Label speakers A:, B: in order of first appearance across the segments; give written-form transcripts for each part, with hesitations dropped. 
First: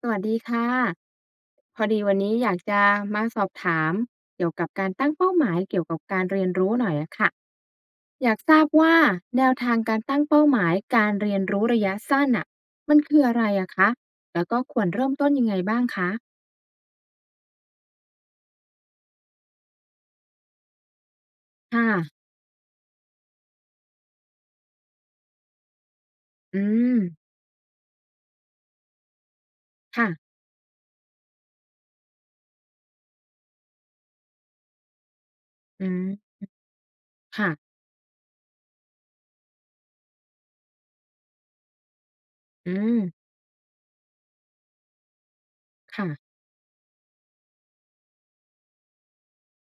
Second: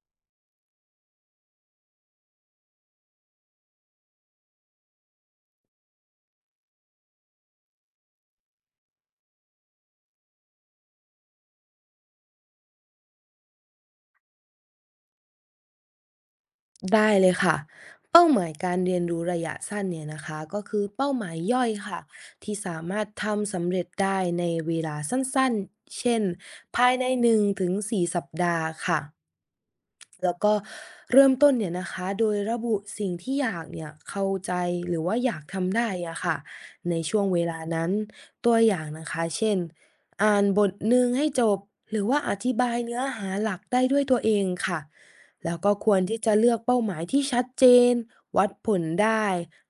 A: สวัสดีค่ะพอดีวันนี้อยากจะมาสอบถามเกี่ยวกับการตั้งเป้าหมายเกี่ยวกับการเรียนรู้หน่อยอะค่ะอยากทราบว่าแนวทางการตั้งเป้าหมายการเรียนรู้ระยะสั้นน่ะมันคืออะไรอะคะแล้วก็ควรเริ่มต้นยังไงบ้างคะ
B: ได้เลยค่ะเป้าหมายการเรียนรู้ระยะสั้นเนี่ยนะคะก็คือเป้าหมายย่อยค่ะ
A: ค่ะ
B: ที่สามารถทำสำเร็จได้ในเวลาสั้นๆเช่น
A: อื
B: ภาย
A: ม
B: ในหนึึ่งงถงสี่สัปดาห์ค่ะ แล้
A: ค่ะ
B: วก็เริ่มต้นเนี่ยนะคะโดยระบุสิ่งที่อยากเนี่ยเข้าใจหรือว่าอยากทำได้
A: อืม
B: อะค่ะในช่วงเว
A: ค่ะ
B: ลานั้นตัวอย่างนะคะเช่นอ่านบทหนึ่งให้จบหรือว่าอธิบา
A: อื
B: ยเนื้
A: ม
B: อหาหลักได้ด้วยตัวเองค่ะแล้วก็ควรที่จะ
A: ค่ะ
B: เลือกเป้าหมายที่ชัดเจนวัดผลได้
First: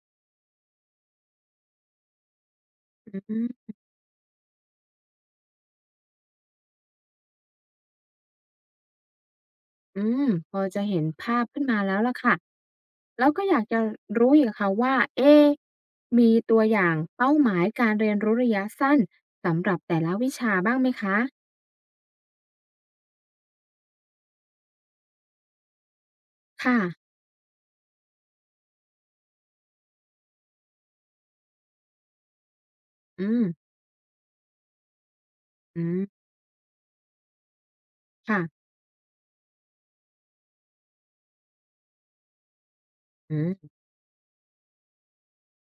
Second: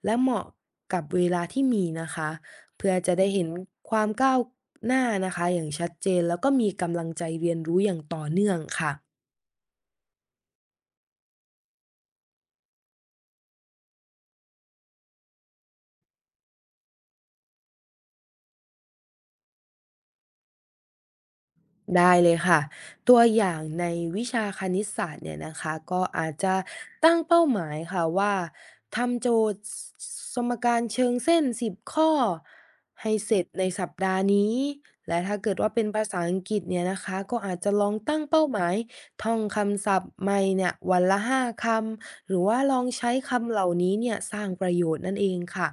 B: และเหมาะกับเวลาที่มีนะคะเพื่อ
A: อ
B: จะได้
A: ื
B: เห็น
A: ม
B: ความก้าวหน้านะคะอย่างชัดเจนแล้วก็มีกำลังใจเรียนรู้อย่างต่อเนื่องค่ะ
A: อืมพอจะเห็นภาพขึ้นมาแล้วล่ะค่ะ แล้วก็อยากจะรู้อีกค่ะว่าเอ๊ะมีตัวอย่างเป้าหมายการเรียนรู้ระยะสั้นสำหรับแต่ละวิชาบ้างไหมคะ
B: ได้เลยค่ะตัวอย่างในวิชาคณิตศาสตร์เนี่ยนะคะก็อาจจะ
A: ค่ะ
B: ตั้งเป้าหมายค่ะว่าทำโจทย์สสมการเชิงเส้น10ข้อให้
A: อื
B: เสร็
A: ม
B: จในสัปดาห์นี้และถ้าเกิดว่า
A: อื
B: เป็นภา
A: ม
B: ษาอังกฤษเนี่ยนะคะก็อาจจะลองตั้งเป้าห
A: ค่ะ
B: มายท่องคำศัพท์ใหม่เนี่ยวันละ5 คำหรือว่าลองใช้
A: อื
B: คำเหล่า
A: ม
B: นี้เนี่ยสร้างประโยชน์นั่นเองค่ะ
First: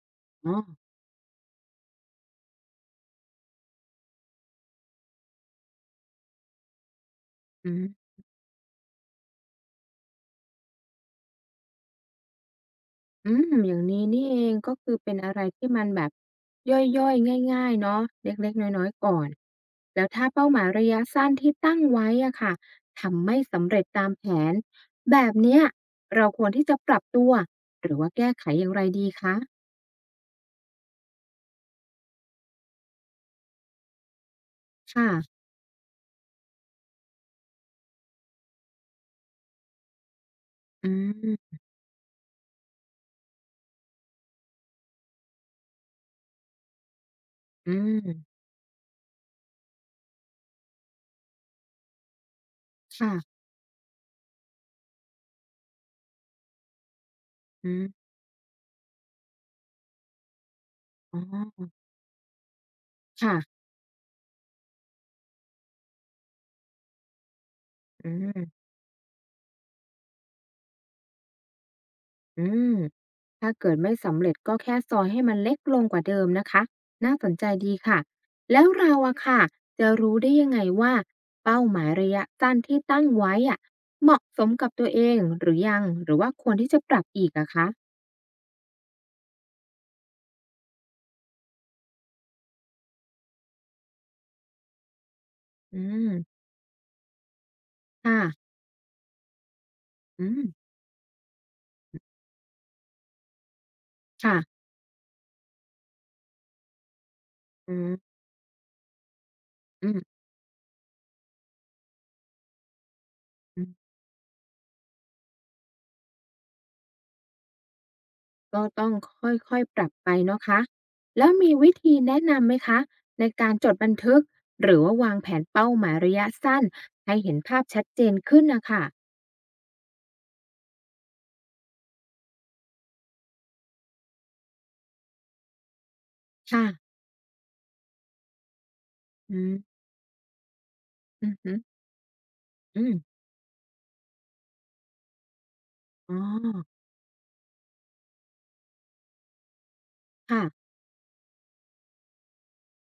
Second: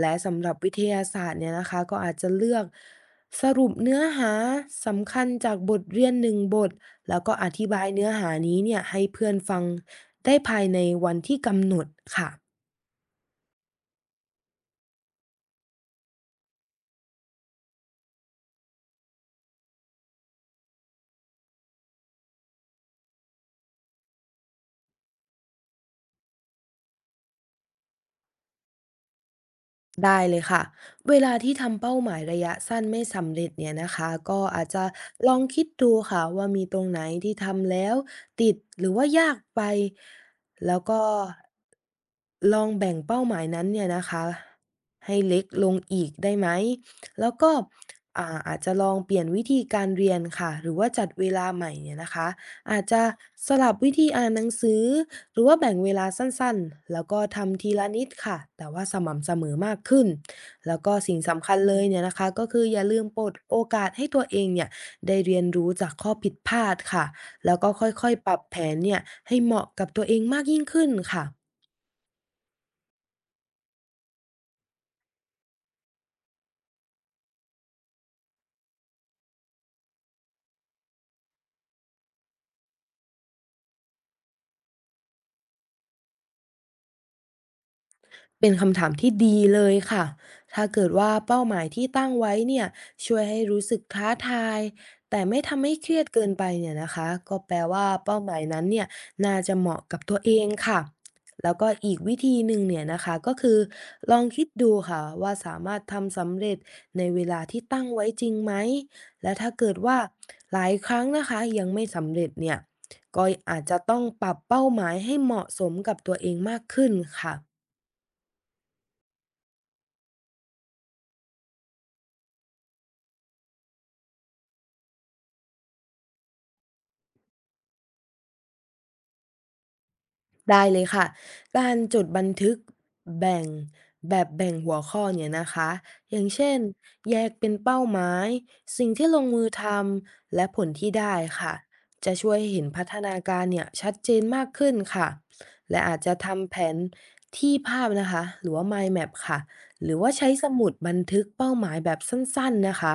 B: และสำห
A: อ๋
B: รั
A: อ
B: บวิทยาศาสตร์เนี่ยนะคะก็อาจจะเลือก สรุปเนื้อหาสำคัญจากบทเรียน1 บทแล้วก็อธิ
A: อื
B: บายเนื้
A: ม
B: อหานี้เนี่ยให้เพื่อนฟังได้ภายในวันที่กำหนดค่ะ
A: อืมอย่างนี้นี่เองก็คือเป็นอะไรที่มันแบบย่อยๆง่ายๆเนาะเล็กๆน้อยๆก่อนแล้วถ้าเป้าหมายระยะสั้นที่ตั้งไว้อะค่ะทำไม่สำเร็จตามแผนแบบเนี้ยเราควรที่จะปรับตัวหรือว่าแก้ไขอย่างไรดีคะ
B: ได้เลยค่ะเวลาที่ทำเป้าหมายระยะสั้นไม่สำเร็จเนี่ยนะคะก็อาจจะลอ
A: ค่ะ
B: งคิดดูค่ะว่ามีตรงไหนที่ทำแล้วติดหรือว่ายากไปแล้ว
A: อื
B: ก็
A: ม
B: ลองแบ่งเป้าหมายนั้นเนี่ยนะคะให้เล็กลงอีกได้ไหมแล้วก็
A: อืม
B: อาจจะลองเปลี่ยนวิธีการเรียนค่ะหรือว่าจัดเวลาใหม่เนี่ยนะคะอาจจะ
A: ค่ะ
B: สลับวิธีอ่านหนังสือ หรือว่าแบ่งเวลาสั้นๆ แล้วก็ทำ
A: อื
B: ทีละนิด
A: ม
B: ค่ะ แต่ว่าสม่ำเสมอมากขึ้น แล้วก็สิ่
A: อ๋
B: งสำคัญ
A: อ
B: เลยเนี่ยนะคะ ก็คืออย่าลืมเปลดโอ
A: ค่ะ
B: กาสให้ตัวเองเนี่ยได้เรียนรู้จากข้อผิดพลาดค่ะ แล้วก็ค่
A: อื
B: อยๆ ปรับแผ
A: ม
B: นเนี่ยให้เหมาะกับตัวเองมากยิ่งขึ้นค่ะ
A: อืมถ้าเกิดไม่สำเร็จก็แค่ซอยให้มันเล็กลงกว่าเดิมนะคะน่าสนใจดีค่ะแล้วเราอะค่ะจะรู้ได้ยังไงว่าเป้าหมายระยะสั้นที่ตั้งไว้อะเหมาะสมกับตัวเองหรือยังหรือว่าควรที่จะปรับอีกอะคะ
B: เป็นคำถามที่ดีเลยค่ะ ถ้าเกิดว่าเป้าหมายที่ตั้งไว้เนี่ยช่วยให้รู้สึกท้าทายแต่ไม่ทำให้
A: อื
B: เครียดเกิน
A: ม
B: ไปเนี่ยนะคะก็แปลว่าเป้าหมาย
A: ค่ะ
B: นั้นเนี่ยน่าจะเหมาะกับตัว
A: อื
B: เอ
A: ม
B: งค่ะแล้วก็อีกวิธีหนึ่งเนี่ยนะคะก็คือลองคิด
A: ค่ะ
B: ดูค่ะว่าสามารถทำสำเร็จในเวลาที่
A: อื
B: ตั้ง
A: ม
B: ไว้จริงไหมและถ้าเกิด
A: อื
B: ว่าหลายครั้งนะคะยังไม่สำเร็จเนี่ยก็อาจจะ
A: ม
B: ต้องปรับเป้าหมายให้เหมาะสมกับตัวเองมากขึ้นค่ะ
A: ก็ต้องค่อยๆปรับไปเนาะคะ แล้วมีวิธีแนะนำไหมคะในการจดบันทึกหรือว่าวางแผนเป้าหมายระยะสั้นให้เห็นภาพชัดเจนขึ้นนะค่ะ
B: ได้เลยค่ะ การจดบันทึกแบ่งแบบแบ่งหัวข้อเนี่ยนะคะ อย่างเช่น
A: ค่ะ
B: แยกเป็นเป้าหมายสิ่งที่ลง
A: อื
B: มือ
A: ม
B: ทำและผลที่ได้
A: อืมอหื
B: ค่ะ
A: อ
B: จะช่วยให้เห็น
A: อื
B: พั
A: ม
B: ฒนาการเนี่ยชัดเจนมากขึ้นค่ะ และอาจจะ
A: อ๋อ
B: ทำแผนที่ภาพนะคะหรือว่า mind map ค่ะหรือว่าใช้
A: ค่ะ
B: สมุดบันทึกเป้าหมายแบบสั้นๆนะคะ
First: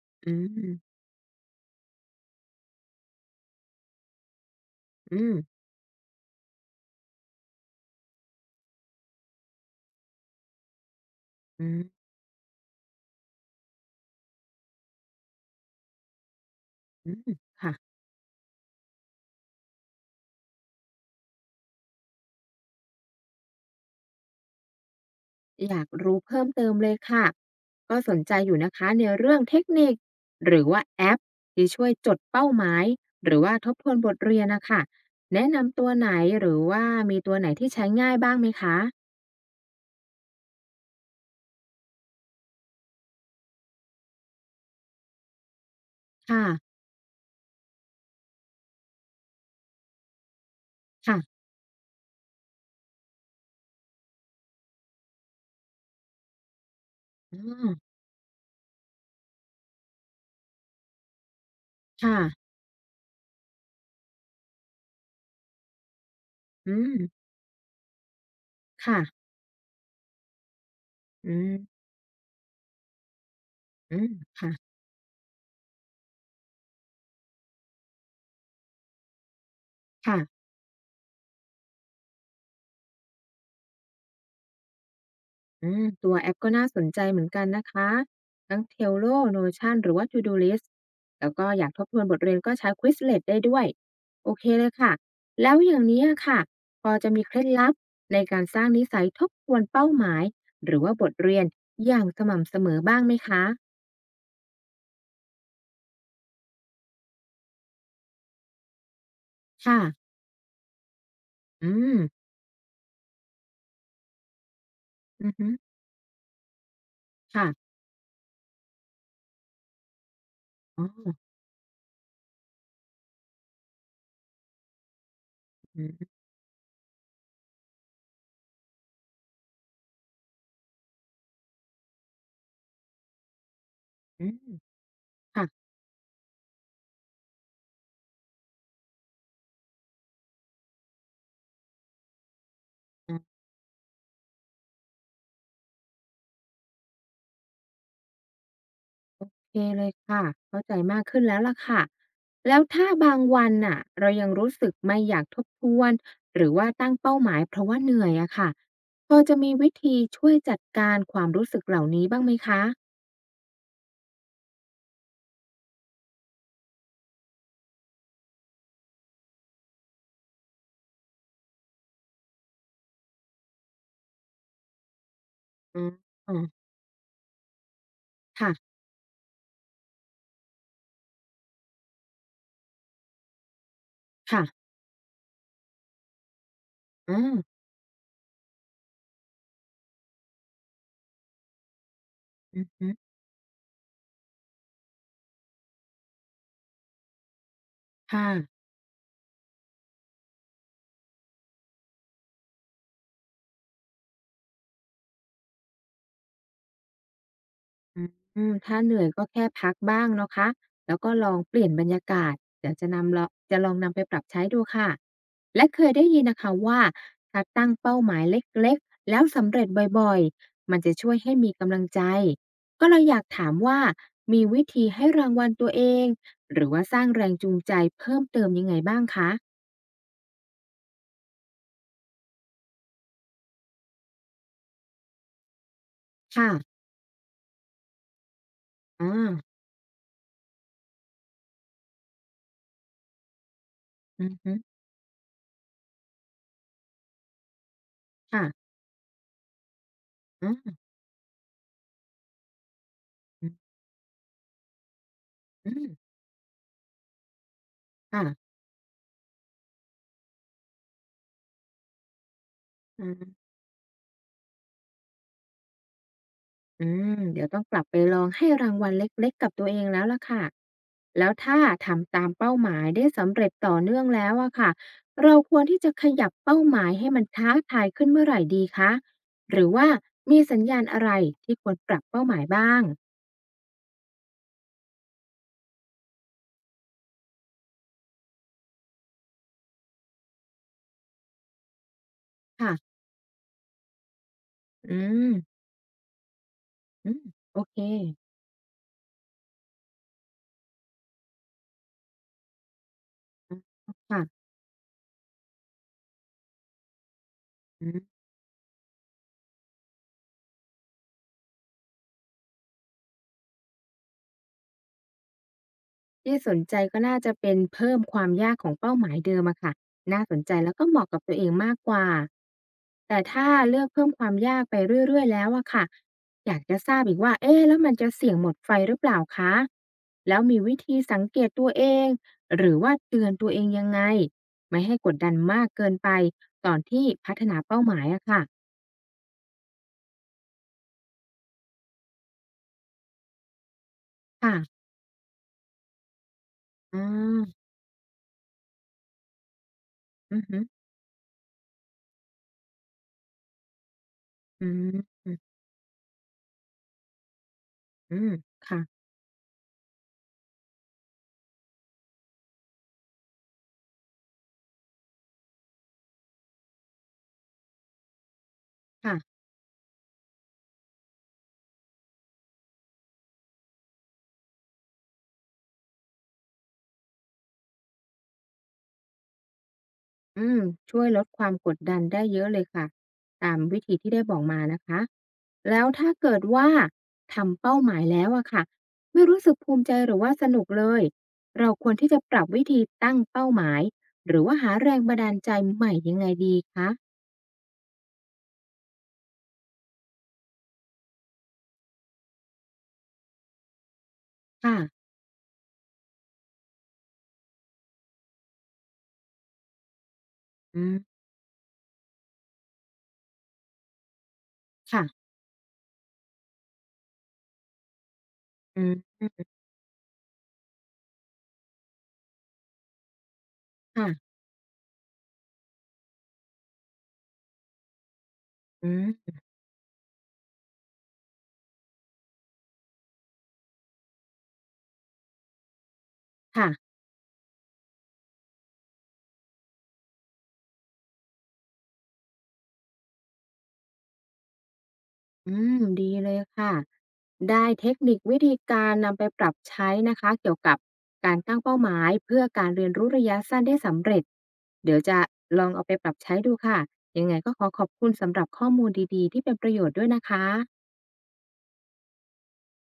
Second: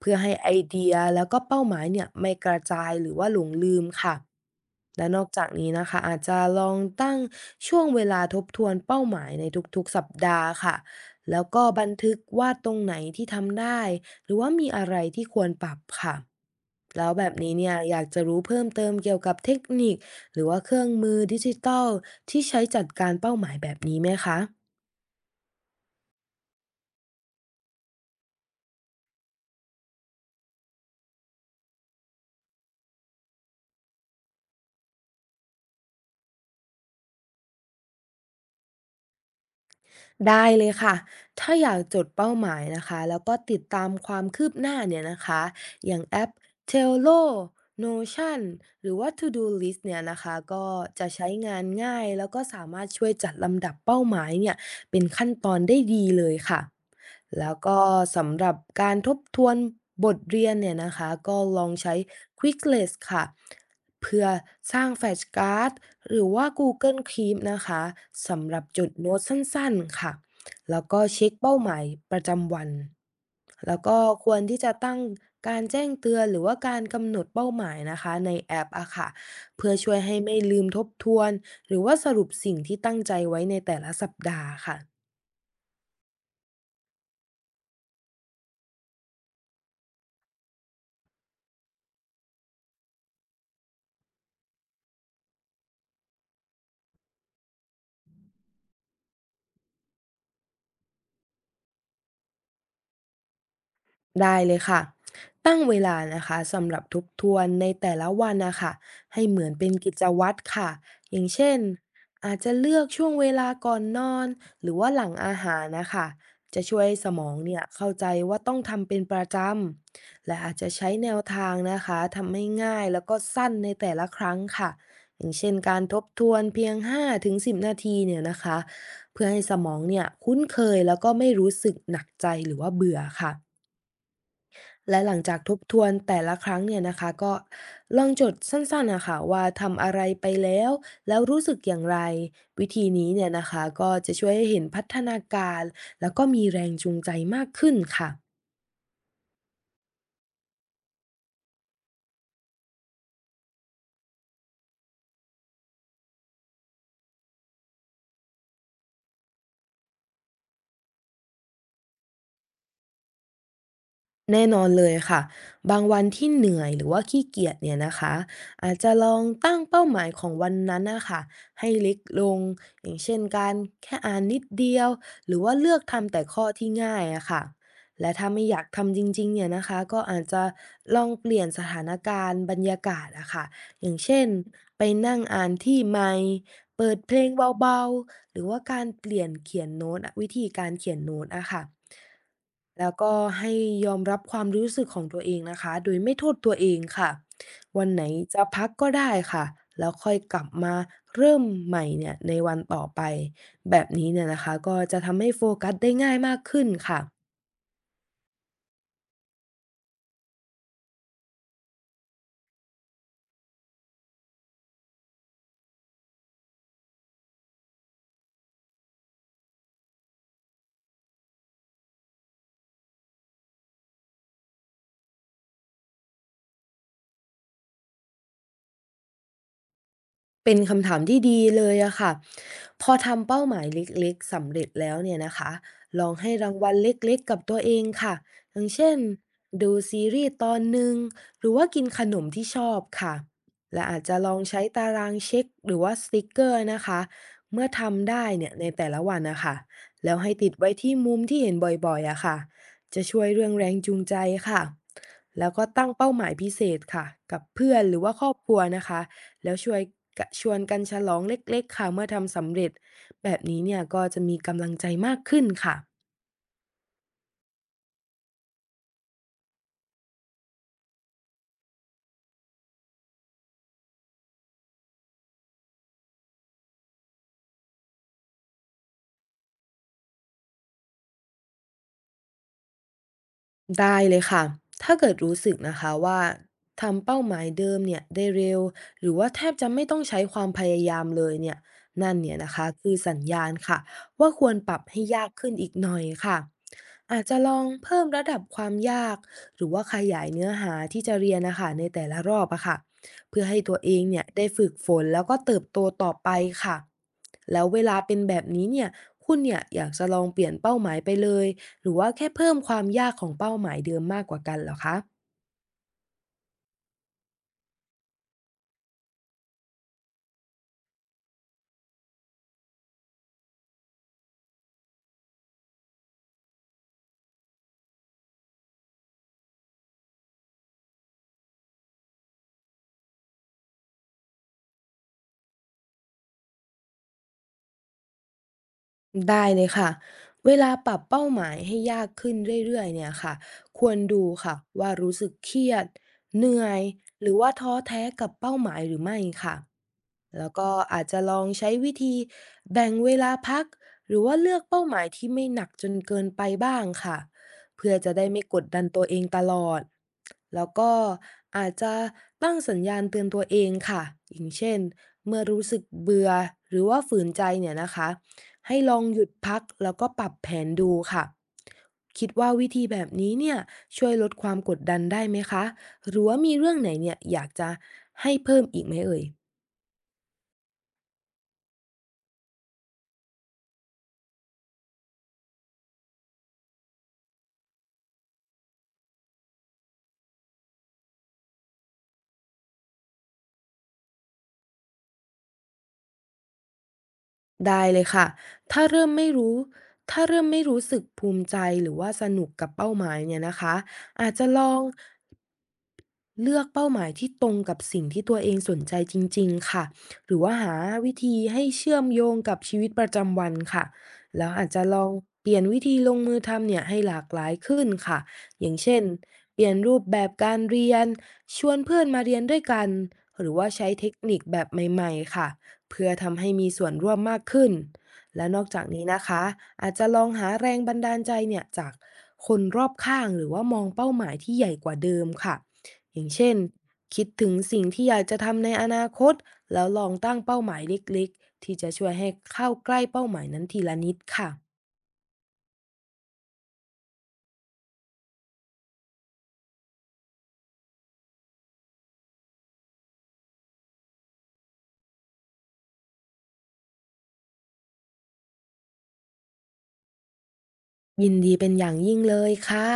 B: เพื่อให้
A: อื
B: ไอ
A: ม
B: เดียแล้วก็เป้าหมายเนี่ยไม่กระจายหรือว่าหลงลืมค่ะและน
A: อื
B: อก
A: ม
B: จากนี้นะคะอาจจะลองตั้งช่วงเวลาทบทวนเป้าหมายในทุกๆสัปดาห์ค่ะแล้วก็
A: อืม
B: บันทึกว่าตรงไหนที่ทำได้หรือว่ามีอะไรที่ควรปรับค่ะแล้
A: อื
B: วแบ
A: ม
B: บนี้เนี่
A: ค่ะ
B: ยอยากจะรู้เพิ่มเติมเกี่ยวกับเทคนิคหรือว่าเครื่องมือดิจิทัลที่ใช้จัดการเป้าหมายแบบนี้ไหมคะ
A: อยากรู้เพิ่มเติมเลยค่ะก็สนใจอยู่นะคะในเรื่องเทคนิคหรือว่าแอปที่ช่วยจดเป้าหมายหรือว่าทบทวนบทเรียนนะค่ะแนะนำตัวไหนหรือว่ามีตัวไหนที่ใช้ง่ายบ้างไหมคะ
B: ได้เลยค่ะ ถ้าอยากจดเป้าหมายนะคะแล้วก็ติดตามความคืบหน้าเนี่ยนะคะ อย่างแอป
A: ค่ะ
B: Trello Notion หรือว่า To-do list เนี่ยนะคะก็จะใช้
A: ค่ะ
B: งานง่ายแล้วก็สามารถช่วยจัดลำดับเป้าหมายเนี่ยเป็นขั้นตอนได้ดีเลยค่ะ
A: อ๋
B: แล้ว
A: อ
B: ก็สำหรับการทบทวนบทเรียนเนี่ยนะคะก็ลองใช้
A: ค่ะ
B: Quizlet ค่ะ เพื่อสร้างแฟลชการ์ดหรือว่า
A: อืม
B: Google Keep นะคะสำหรับจด
A: ค่ะ
B: โน้ตสั้นๆค่ะแล้วก็เช็
A: อื
B: ค
A: ม
B: เป้าหมายประจำวันแล้ว
A: อื
B: ก็
A: ม
B: ควร
A: ค่ะ
B: ที่จะตั้งการแจ้งเตือนหรือว่าการกำหนดเป้าหมายนะคะในแอปอะค่ะเพื่อช่วยให้ไม่
A: ค่ะ
B: ลืมทบทวนหรือว่าสรุปสิ่งที่ตั้งใจไว้ในแต่ละสัปดาห์ค่ะ
A: อืมตัวแอปก็น่าสนใจเหมือนกันนะคะทั้ง Trello Notion หรือว่า To-do list แล้วก็อยากทบทวนบทเรียนก็ใช้ Quizlet ได้ด้วย โอเคเลยค่ะ แล้วอย่างนี้อะค่ะ พอจะมีเคล็ดลับในการสร้างนิสัยทบทวนเป้าหมายหรือว่าบทเรียนอย่างสม่ำเสมอบ้างไหมคะ
B: ได้เลยค่ะ ตั้งเวลานะคะสำหรับทบทวนในแต่ละวันนะคะให้เหมือนเป็น
A: ค่ะ
B: กิจวัตรค่ะอย่างเช่น
A: อืม
B: อาจจะเลือกช่วงเวลาก่อนนอนหรือว่าหลัง
A: อือ
B: อา
A: ฮึ
B: หารนะคะจะช่วยให้สมอง
A: ค่ะ
B: เนี่ยเข้าใจว่าต้องทำเป็นประจำและอาจจะ
A: อ๋
B: ใช้แน
A: อ
B: วทางนะคะทำให้ง่ายแล้วก็สั้นในแต่ละครั้งค่ะอย่างเช่นการ
A: อื
B: ทบ
A: ม
B: ทวนเพียง5-10นาทีเนี่ยนะคะเพื่อให้สมองเนี่ยคุ้นเคยแล้วก็ไม่รู้สึกหนักใจหรือว่าเบื่อค่ะ
A: อืม
B: และหลังจาก
A: ค่ะ
B: ทบทวนแต่ละครั้งเนี่ยนะคะก็ลองจดสั้นๆนะคะว่าทำอะไรไปแล้วแล้วรู้สึกอย่างไรวิธีนี้เนี่ยนะคะก็จะช่วยให้เห็นพัฒนาการแล้วก็มีแรงจูงใจมากขึ้นค่ะ
A: เคเลยค่ะเข้าใจมากขึ้นแล้วล่ะค่ะ แล้วถ้าบางวันน่ะเรายังรู้สึกไม่อยากทบทวนหรือว่าตั้งเป้าหมายเพราะว่าเหนื่อยอะค่ะพอจะมีวิธีช่วยจัดการความรู้สึกเหล่านี้บ้างไหมคะ
B: แน่นอนเลยค่ะบางวันที่เหนื่อยหรือว่าขี้เกียจเนี่ยนะคะอาจจะลองตั้งเป้าหมายของวันนั้นนะคะให้เล็กลงอย่างเช่นการแค่อ่านนิดเดียวหรือว่าเลือ
A: อื
B: ก
A: ม
B: ทำแต่
A: อ๋อ
B: ข้อที่ง่ายอะค่ะและถ้าไม่
A: ค่ะ
B: อยากทำจริงๆเนี่ยนะคะก็อาจจะลองเปลี่ยนสถานการณ์บรรยากาศอะค่ะอย่างเช่น
A: ค่ะ
B: ไปนั่งอ่านที่ใหม่ เปิดเพ
A: อื
B: ล
A: ม
B: งเบาๆ หรือว่าการเปลี่ยนเขียนโน้ตอะวิธีการเขียนโน้ตอะค่ะ
A: อือ
B: แล้วก็ให้ยอมรับความรู้สึกของตัวเองนะคะโดยไม่โทษตัวเองค่ะวันไหน
A: ค่ะ
B: จะพักก็ได้ค่ะแล้วค่อยกลับมาเริ่มใหม่เนี่ยในวันต่อไปแบบนี้เนี่ยนะคะก็จะทำให้โฟกัสได้ง่ายมากขึ้นค่ะ
A: อืมถ้าเหนื่อยก็แค่พักบ้างนะคะแล้วก็ลองเปลี่ยนบรรยากาศเดี๋ยวจะลองนำไปปรับใช้ดูค่ะและเคยได้ยินนะคะว่าถ้าตั้งเป้าหมายเล็กๆแล้วสำเร็จบ่อยๆมันจะช่วยให้มีกำลังใจก็เลยอยากถามว่ามีวิธีให้รางวัลตัวเองหรือว่าสร้างแรงจูงใจเพิ่มเติมยังไงบ้างคะ
B: เป็นคำถามที่ดีเลยอะค่ะพอทำเป้าหมายเล็กๆสำเร็จแล้วเนี่ยนะคะลองให้
A: ค่ะ
B: รางวัลเล็กๆกับตัวเองค่ะอย่างเช่น
A: อา
B: ดูซีรีส์ตอนหนึ่งหรือว่ากินขนมที่ชอบค่ะและอาจจะ
A: อื
B: ลอ
A: อ
B: ง
A: ฮึ
B: ใช้ตารางเช็คหรือว่าสติกเกอร์นะคะเมื่อทำได้เนี่ยใน
A: ค่ะ
B: แต่ละวันนะคะแล้วให้ติ
A: อา
B: ดไว้ที่มุมที่เห็นบ่อยๆอะค่ะจะช่วยเรื่
A: อื
B: องแรงจูงใจค่ะแล้วก็
A: อื
B: ตั้
A: ม
B: งเป้าหมายพิเศษค่ะกับเพื่อนหรือว่าครอบค
A: ค่ะ
B: รัวนะคะ แล้วช่วยกะชวนกันฉลองเล็กๆค่ะเมื่อทำสำเร็จแบบนี้เนี่ยก็จะมีกำลังใจมากขึ้นค่ะ
A: อืมเดี๋ยวต้องกลับไปลองให้รางวัลเล็กๆกับตัวเองแล้วล่ะค่ะแล้วถ้าทำตามเป้าหมายได้สำเร็จต่อเนื่องแล้วอะค่ะเราควรที่จะขยับเป้าหมายให้มันท้าทายขึ้นเมื่อไหร่ดีคะหรือว่ามีสัญญาณอะไรที่ควรปรับเป้าหมายบ้าง
B: ได้เลยค่ะ ถ้าเกิดรู้สึกนะคะว่าทำเป้าหมายเดิมเนี่ยได้เร็วหรือว่าแทบจะไม่ต้องใช้ความพยายามเลยเนี่ยนั่นเนี่ยนะคะคือ
A: ค่ะ
B: สัญญาณค่ะว่าควรปรับ
A: อื
B: ให้ยาก
A: ม
B: ขึ้นอีกหน่อยค่ะ
A: อื
B: อา
A: ม
B: จจะลอ
A: โอ
B: ง
A: เค
B: เพิ่มระดับความยากหรือว่าขยายเนื้อหาที่จะเรียนนะคะในแต่ละรอบอะค่ะเพื่อให้ตัวเอ
A: อะ
B: ง
A: ค่ะ
B: เนี่ยได้ฝึกฝนแล้วก็เติบโตต่อไปค่ะแล้วเว
A: อื
B: ลาเป็
A: ม
B: นแบบนี้เนี่ยคุณเนี่ยอยากจะลองเปลี่ยนเป้าหมายไปเลย หรือว่าแค่เพิ่มความยากของเป้าหมายเดิมมากกว่ากันเหรอคะ
A: ที่สนใจก็น่าจะเป็นเพิ่มความยากของเป้าหมายเดิมอะค่ะน่าสนใจแล้วก็เหมาะกับตัวเองมากกว่าแต่ถ้าเลือกเพิ่มความยากไปเรื่อยๆแล้วอะค่ะอยากจะทราบอีกว่าเอ๊ะแล้วมันจะเสี่ยงหมดไฟหรือเปล่าคะแล้วมีวิธีสังเกตตัวเองหรือว่าเตือนตัวเองยังไงไม่ให้กดดันมากเกินไปตอนที่พัฒนาเป้าหมายอะค่ะ
B: ได้เลยค่ะเวลาปรับเป้าหมายให้ยากขึ้นเรื่อยๆเนี่ยค่ะควรดู
A: ค่ะ
B: ค่ะว่ารู้สึกเครียดเหนื่อย
A: อ
B: หรือว่า
A: า
B: ท้อแท้กับเป้าหมายหรือไม่ค่ะ
A: อือ
B: แล้ว
A: ฮึ
B: ก็อาจจะลองใช้วิธีแบ่งเวลาพักหรือว่าเลือก
A: อื
B: เป้า
A: ม
B: หมายที่
A: อืม
B: ไม่หนักจนเกินไปบ้างค่ะเพื่อจะ
A: อื
B: ได้
A: ม
B: ไม่กด
A: ค่ะ
B: ดันตัวเองตลอด แล้วก็อาจจะตั้งสัญญาณเตือนตัวเองค่ะอย่างเช่นเมื่อรู้สึกเบื่อหรือว่าฝืนใจเนี่ยนะคะ ให้ลองหยุด
A: ค่ะ
B: พักแล้วก็ปรับแผนดูค่ะคิดว่าวิธีแบบนี้เนี่ยช่วยลดความกดดันได้ไหมคะหรือว่ามีเรื่องไหนเนี่ยอยากจะให้เพิ่มอีกไหมเอ่ย
A: อืมช่วยลดความกดดันได้เยอะเลยค่ะตามวิธีที่ได้บอกมานะคะแล้วถ้าเกิดว่าทำเป้าหมายแล้วอะค่ะไม่รู้สึกภูมิใจหรือว่าสนุกเลยเราควรที่จะปรับวิธีตั้งเป้าหมายหรือว่าหาแรงบันดาลใจใหม่ยังไงดีคะ
B: ได้เลยค่ะถ้าเริ่มไม่รู้ถ้าเริ่มไม่รู้สึกภูมิใจหรือว่าสนุกกับเป้าหมายเนี่ยนะคะอาจจะลอ
A: ค่ะ
B: งเลือกเป้าหมายที่ตรงกับสิ่งที่ตัวเองสนใจจริงๆค่ะหรือว่าหา
A: อืม
B: วิธีให้เชื่อมโยงกับชีวิตประจำวันค่ะแล้วอาจจะลอง
A: ค่ะ
B: เปลี่ยนวิธีลงมือทำเนี่ยให้หลากหลายขึ้นค่ะอย่าง
A: อื
B: เช่น
A: ม
B: เปลี่ยนรูปแบบการเรียนชวนเพื่อนมาเรียนด้วยกันหรือว่าใช้เท
A: ค่ะ
B: คนิคแบบใหม่ๆค่ะ เพื่อทำให้มีส่วนร่วมมากขึ้น และนอกจาก
A: อื
B: นี้
A: ม
B: นะคะอาจจะลองหาแรงบันดาลใจเนี่ยจากคนรอบข้างหรือว่ามองเป้าหมายที่ใหญ่กว่าเดิมค่ะ อย่างเช่น
A: ค่ะ
B: คิดถึงสิ่งที่อยากจะทำในอนาคตแล้วลองตั้งเป้าหมายเล็กๆที่จะช่วยให้เข้าใกล้เป้าหมายนั้นทีละนิดค่ะ
A: อืมดีเลยค่ะได้เทคนิควิธีการนำไปปรับใช้นะคะเกี่ยวกับการตั้งเป้าหมายเพื่อการเรียนรู้ระยะสั้นได้สำเร็จเดี๋ยวจะลองเอาไปปรับใช้ดูค่ะยังไงก็ขอขอบคุณสำหรับข้อมูลดีๆที่เป็นประโยชน์ด้วยนะคะ
B: ยินดีเป็นอย่างยิ่งเลยค่ะ